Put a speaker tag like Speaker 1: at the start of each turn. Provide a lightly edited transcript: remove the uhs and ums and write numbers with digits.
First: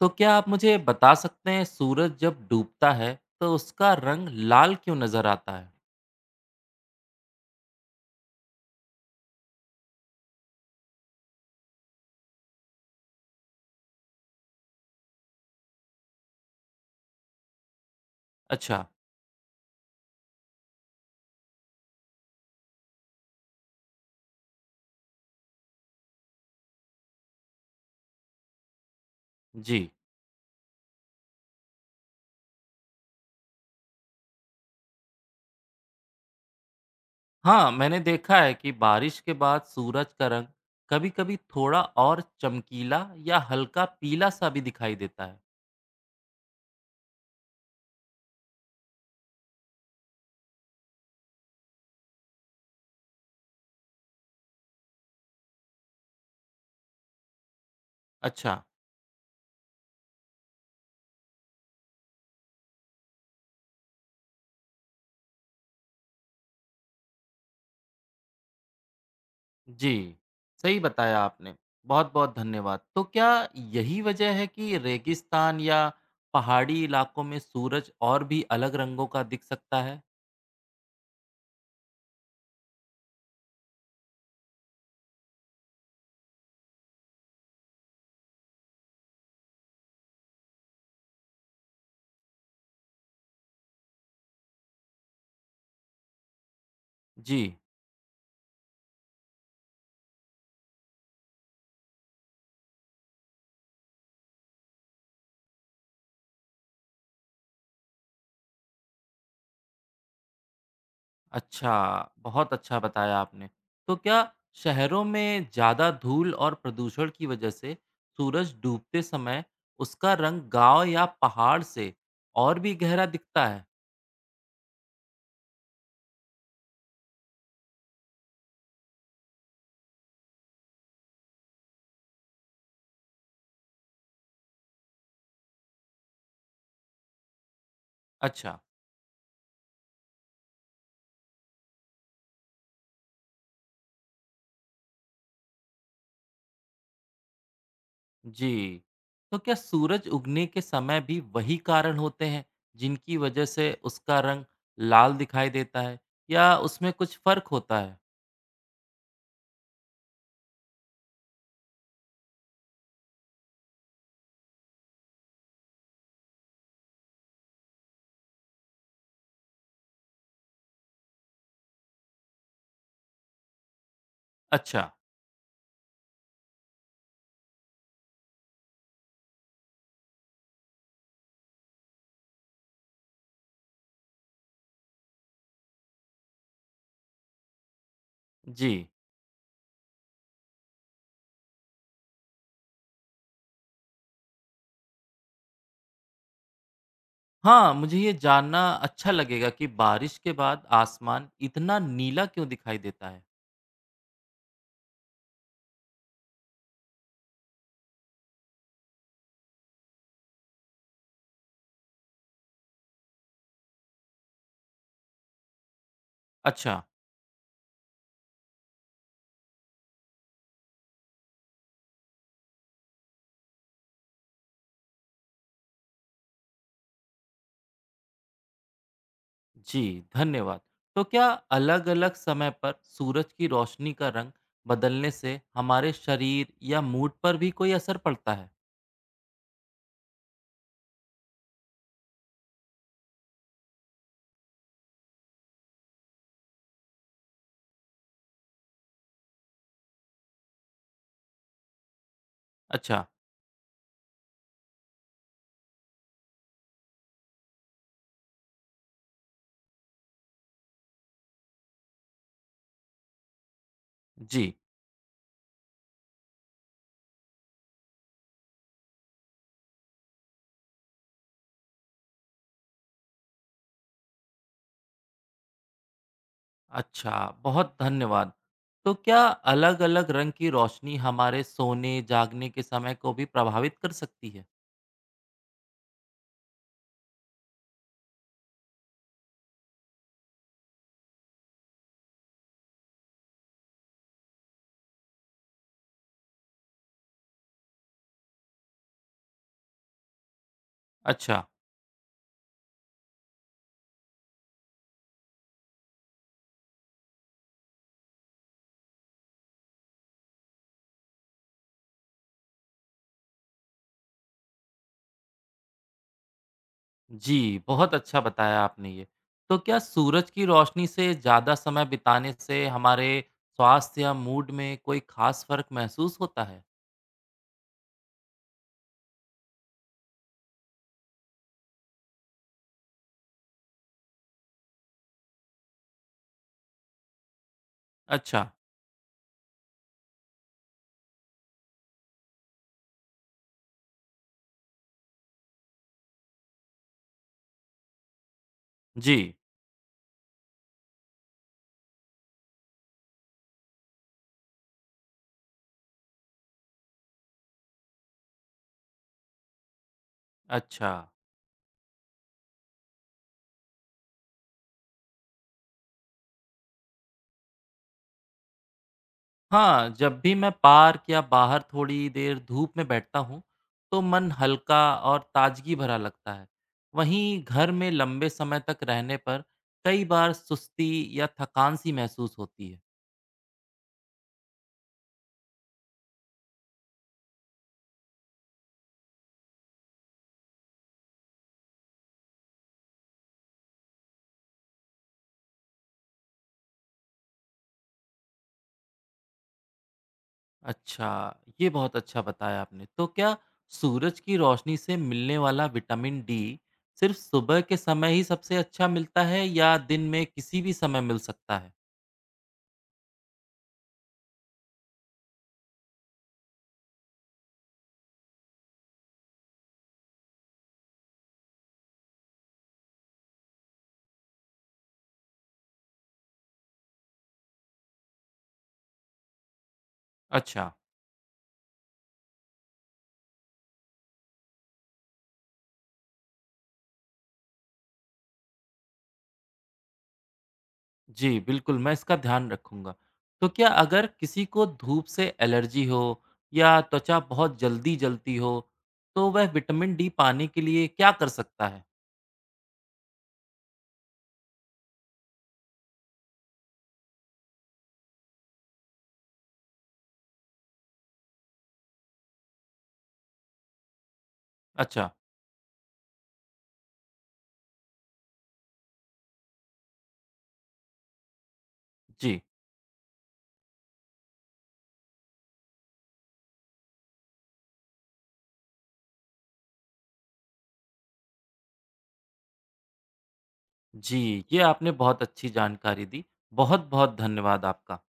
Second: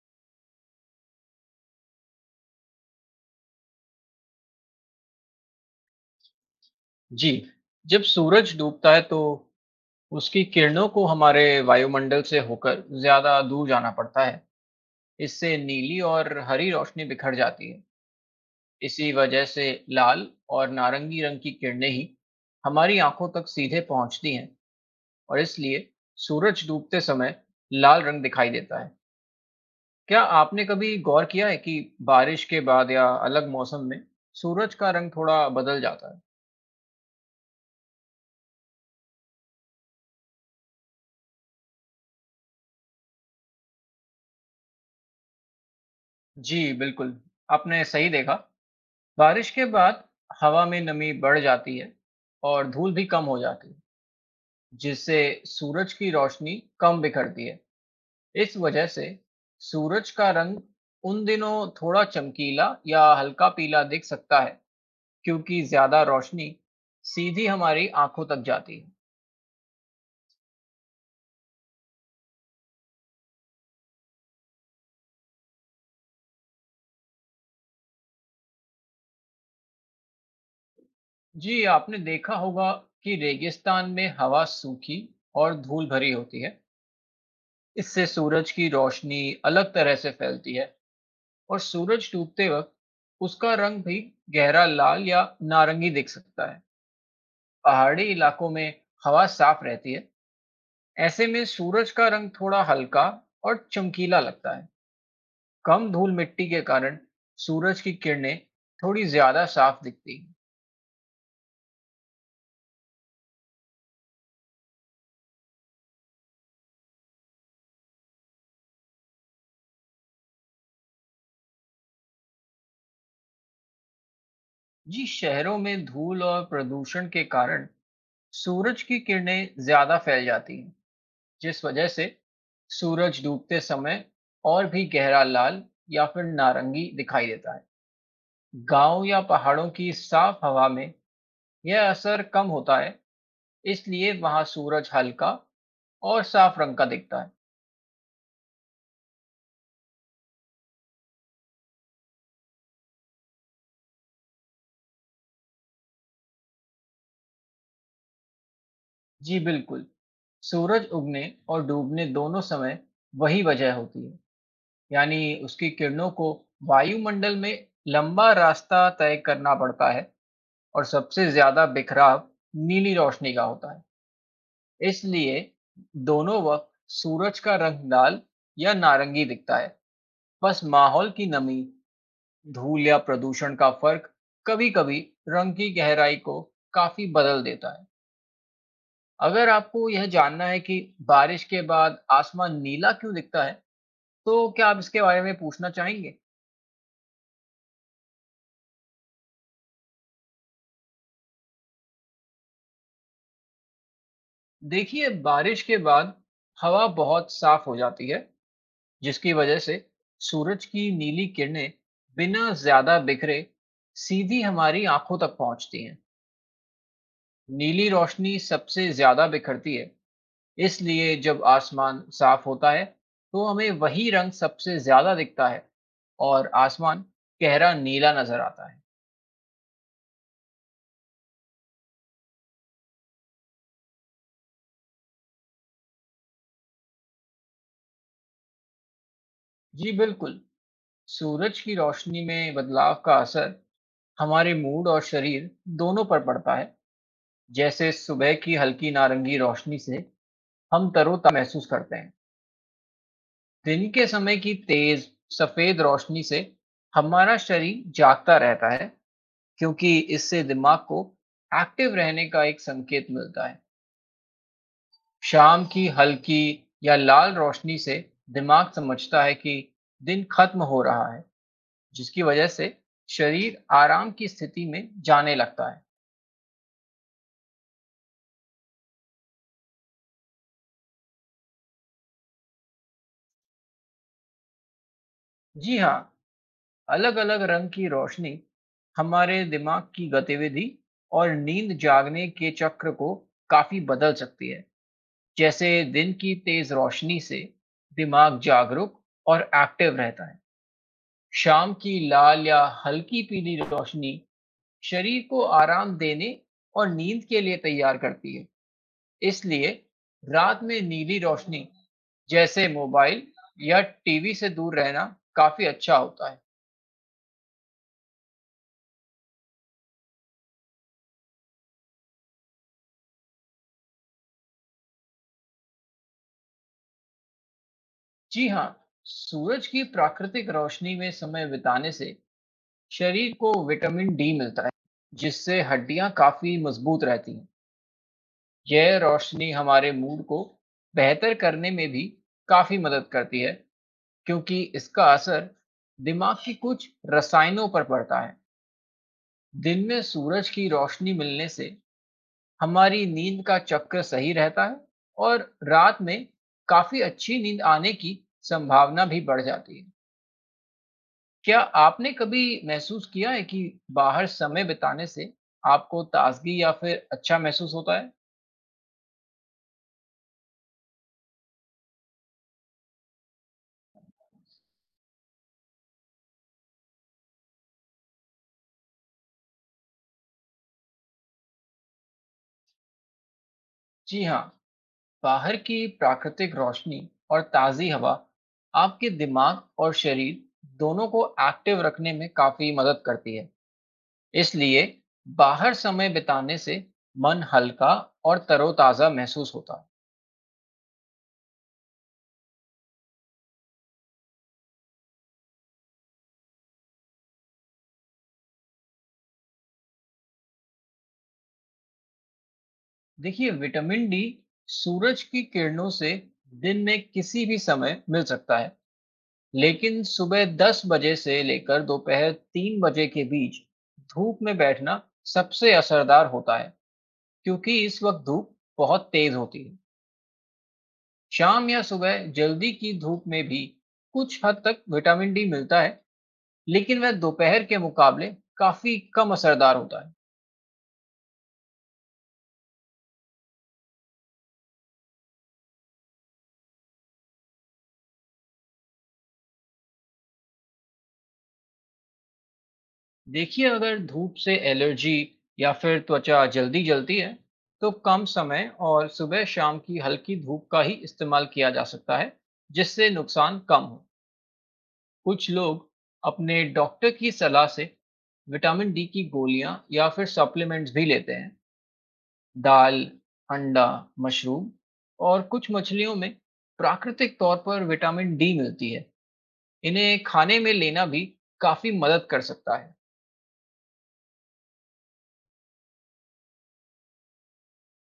Speaker 1: तो क्या आप मुझे बता सकते हैं सूरज जब डूबता है तो उसका रंग लाल क्यों नजर आता है?
Speaker 2: जी, जब सूरज डूबता है तो उसकी किरणों को हमारे वायुमंडल से होकर ज्यादा दूर जाना पड़ता है। इससे नीली और हरी रोशनी बिखर जाती है।
Speaker 1: अच्छा।
Speaker 2: इसी वजह से लाल और नारंगी रंग की किरणें ही हमारी आंखों तक सीधे पहुंचती हैं और इसलिए सूरज डूबते समय लाल रंग दिखाई देता है।
Speaker 1: जी।
Speaker 2: क्या आपने कभी गौर किया है कि बारिश के बाद या अलग मौसम में सूरज का रंग थोड़ा बदल जाता है?
Speaker 1: हाँ, मैंने देखा है कि बारिश के बाद सूरज का रंग कभी-कभी थोड़ा और चमकीला या हल्का पीला सा भी दिखाई देता है।
Speaker 2: जी, बिल्कुल। आपने सही देखा। बारिश के बाद हवा में नमी बढ़ जाती है और धूल भी कम हो जाती है जिससे सूरज की रोशनी कम बिखरती है।
Speaker 1: अच्छा।
Speaker 2: इस वजह से सूरज का रंग उन दिनों थोड़ा चमकीला या हल्का पीला दिख सकता है क्योंकि ज्यादा रोशनी सीधी हमारी आंखों तक जाती है।
Speaker 1: जी। सही बताया आपने। बहुत-बहुत धन्यवाद। तो क्या यही वजह है कि रेगिस्तान या पहाड़ी इलाकों में सूरज और भी अलग रंगों का दिख सकता है?
Speaker 2: जी, आपने देखा होगा कि रेगिस्तान में हवा सूखी और धूल भरी होती है। इससे सूरज की रोशनी अलग तरह से फैलती है और सूरज डूबते वक्त उसका रंग भी गहरा लाल या नारंगी दिख सकता है।
Speaker 1: जी।
Speaker 2: पहाड़ी इलाकों में हवा साफ रहती है, ऐसे में सूरज का रंग थोड़ा हल्का और चमकीला लगता है। कम धूल मिट्टी के कारण सूरज की किरणें थोड़ी ज्यादा साफ दिखती हैं।
Speaker 1: अच्छा, बहुत अच्छा बताया आपने। तो क्या शहरों में ज़्यादा धूल और प्रदूषण की वजह से सूरज डूबते समय उसका रंग गाँव या पहाड़ से और भी गहरा दिखता है?
Speaker 2: जी, शहरों में धूल और प्रदूषण के कारण सूरज की किरणें ज्यादा फैल जाती हैं, जिस वजह से सूरज डूबते समय और भी गहरा लाल या फिर नारंगी दिखाई देता है।
Speaker 1: अच्छा।
Speaker 2: गांव या पहाड़ों की साफ हवा में यह असर कम होता है, इसलिए वहां सूरज हल्का और साफ रंग का दिखता है।
Speaker 1: जी। तो क्या सूरज उगने के समय भी वही कारण होते हैं जिनकी वजह से उसका रंग लाल दिखाई देता है या उसमें कुछ फ़र्क होता है?
Speaker 2: जी बिल्कुल, सूरज उगने और डूबने दोनों समय वही वजह होती है, यानी उसकी किरणों को वायुमंडल में लंबा रास्ता तय करना पड़ता है और सबसे ज्यादा बिखराव नीली रोशनी का होता है।
Speaker 1: अच्छा।
Speaker 2: इसलिए दोनों वक्त सूरज का रंग लाल या नारंगी दिखता है। बस माहौल की नमी, धूल या प्रदूषण का फर्क कभी-कभी रंग की गहराई को काफी बदल देता है।
Speaker 1: जी।
Speaker 2: अगर आपको यह जानना है कि बारिश के बाद आसमान नीला क्यों दिखता है, तो क्या आप इसके बारे में पूछना चाहेंगे?
Speaker 1: हाँ, मुझे ये जानना अच्छा लगेगा कि बारिश के बाद आसमान इतना नीला क्यों दिखाई देता है।
Speaker 2: देखिए, बारिश के बाद हवा बहुत साफ हो जाती है, जिसकी वजह से सूरज की नीली किरणें बिना ज्यादा बिखरे सीधी हमारी आंखों तक पहुंचती हैं।
Speaker 1: अच्छा।
Speaker 2: नीली रोशनी सबसे ज्यादा बिखरती है, इसलिए जब आसमान साफ होता है तो हमें वही रंग सबसे ज्यादा दिखता है और आसमान गहरा नीला नजर आता है।
Speaker 1: जी, धन्यवाद। तो क्या अलग-अलग समय पर सूरज की रोशनी का रंग बदलने से हमारे शरीर या मूड पर भी कोई असर पड़ता है?
Speaker 2: जी बिल्कुल, सूरज की रोशनी में बदलाव का असर हमारे मूड और शरीर दोनों पर पड़ता है। जैसे सुबह की हल्की नारंगी रोशनी से हम तरोताजा महसूस करते हैं।
Speaker 1: अच्छा।
Speaker 2: दिन के समय की तेज सफेद रोशनी से हमारा शरीर जागता रहता है क्योंकि इससे दिमाग को एक्टिव रहने का एक संकेत मिलता है।
Speaker 1: जी।
Speaker 2: शाम की हल्की या लाल रोशनी से दिमाग समझता है कि दिन खत्म हो रहा है, जिसकी वजह से शरीर आराम की स्थिति में जाने लगता है।
Speaker 1: अच्छा, बहुत धन्यवाद। तो क्या अलग-अलग रंग की रोशनी हमारे सोने, जागने के समय को भी प्रभावित कर सकती है?
Speaker 2: जी हाँ, अलग अलग रंग की रोशनी हमारे दिमाग की गतिविधि और नींद जागने के चक्र को काफी बदल सकती है। जैसे दिन की तेज रोशनी से दिमाग जागरूक और एक्टिव रहता है।
Speaker 1: अच्छा।
Speaker 2: शाम की लाल या हल्की पीली रोशनी शरीर को आराम देने और नींद के लिए तैयार करती है। इसलिए रात में नीली रोशनी जैसे मोबाइल या टीवी से दूर रहना काफी अच्छा होता है।
Speaker 1: जी, बहुत अच्छा बताया आपने ये। तो क्या सूरज की रोशनी से ज़्यादा समय बिताने से हमारे स्वास्थ्य या मूड में कोई ख़ास फ़र्क महसूस होता है?
Speaker 2: जी हाँ, सूरज की प्राकृतिक रोशनी में समय बिताने से शरीर को विटामिन डी मिलता है, जिससे हड्डियाँ काफी मजबूत रहती हैं।
Speaker 1: अच्छा।
Speaker 2: यह रोशनी हमारे मूड को बेहतर करने में भी काफी मदद करती है क्योंकि इसका असर दिमाग की कुछ रसायनों पर पड़ता है।
Speaker 1: जी।
Speaker 2: दिन में सूरज की रोशनी मिलने से हमारी नींद का चक्र सही रहता है और रात में काफी अच्छी नींद आने की संभावना भी बढ़ जाती है।
Speaker 1: अच्छा।
Speaker 2: क्या आपने कभी महसूस किया है कि बाहर समय बिताने से आपको ताजगी या फिर अच्छा महसूस होता है?
Speaker 1: हाँ, जब भी मैं पार्क या बाहर थोड़ी देर धूप में बैठता हूँ, तो मन हल्का और ताज़गी भरा लगता है। वहीं घर में लंबे समय तक रहने पर कई बार सुस्ती या थकान सी महसूस होती है।
Speaker 2: जी हाँ, बाहर की प्राकृतिक रोशनी और ताज़ी हवा आपके दिमाग और शरीर दोनों को एक्टिव रखने में काफी मदद करती है। इसलिए बाहर समय बिताने से मन हल्का और तरोताजा महसूस होता है।
Speaker 1: अच्छा, ये बहुत अच्छा बताया आपने। तो क्या सूरज की रोशनी से मिलने वाला विटामिन डी सिर्फ़ सुबह के समय ही सबसे अच्छा मिलता है या दिन में किसी भी समय मिल सकता है?
Speaker 2: देखिए, विटामिन डी सूरज की किरणों से दिन में किसी भी समय मिल सकता है, लेकिन सुबह 10 बजे से लेकर दोपहर 3 बजे के बीच धूप में बैठना सबसे असरदार होता है क्योंकि इस वक्त धूप बहुत तेज होती है।
Speaker 1: अच्छा।
Speaker 2: शाम या सुबह जल्दी की धूप में भी कुछ हद तक विटामिन डी मिलता है, लेकिन वह दोपहर के मुकाबले काफ़ी कम असरदार होता है।
Speaker 1: जी बिल्कुल, मैं इसका ध्यान रखूँगा। तो क्या अगर किसी को धूप से एलर्जी हो या त्वचा बहुत जल्दी जलती हो, तो वह विटामिन डी पाने के लिए क्या कर सकता है?
Speaker 2: देखिए, अगर धूप से एलर्जी या फिर त्वचा जल्दी जलती है, तो कम समय और सुबह-शाम की हल्की धूप का ही इस्तेमाल किया जा सकता है, जिससे नुकसान कम हो।
Speaker 1: अच्छा।
Speaker 2: कुछ लोग अपने डॉक्टर की सलाह से विटामिन डी की गोलियां या फिर सप्लीमेंट्स भी लेते हैं।
Speaker 1: जी।
Speaker 2: दाल, अंडा, मशरूम और कुछ मछलियों में प्राकृतिक तौर पर विटामिन डी मिलती है, इन्हें खाने में लेना भी काफ़ी मदद कर सकता है।
Speaker 1: जी, ये आपने बहुत अच्छी जानकारी दी। बहुत-बहुत धन्यवाद आपका।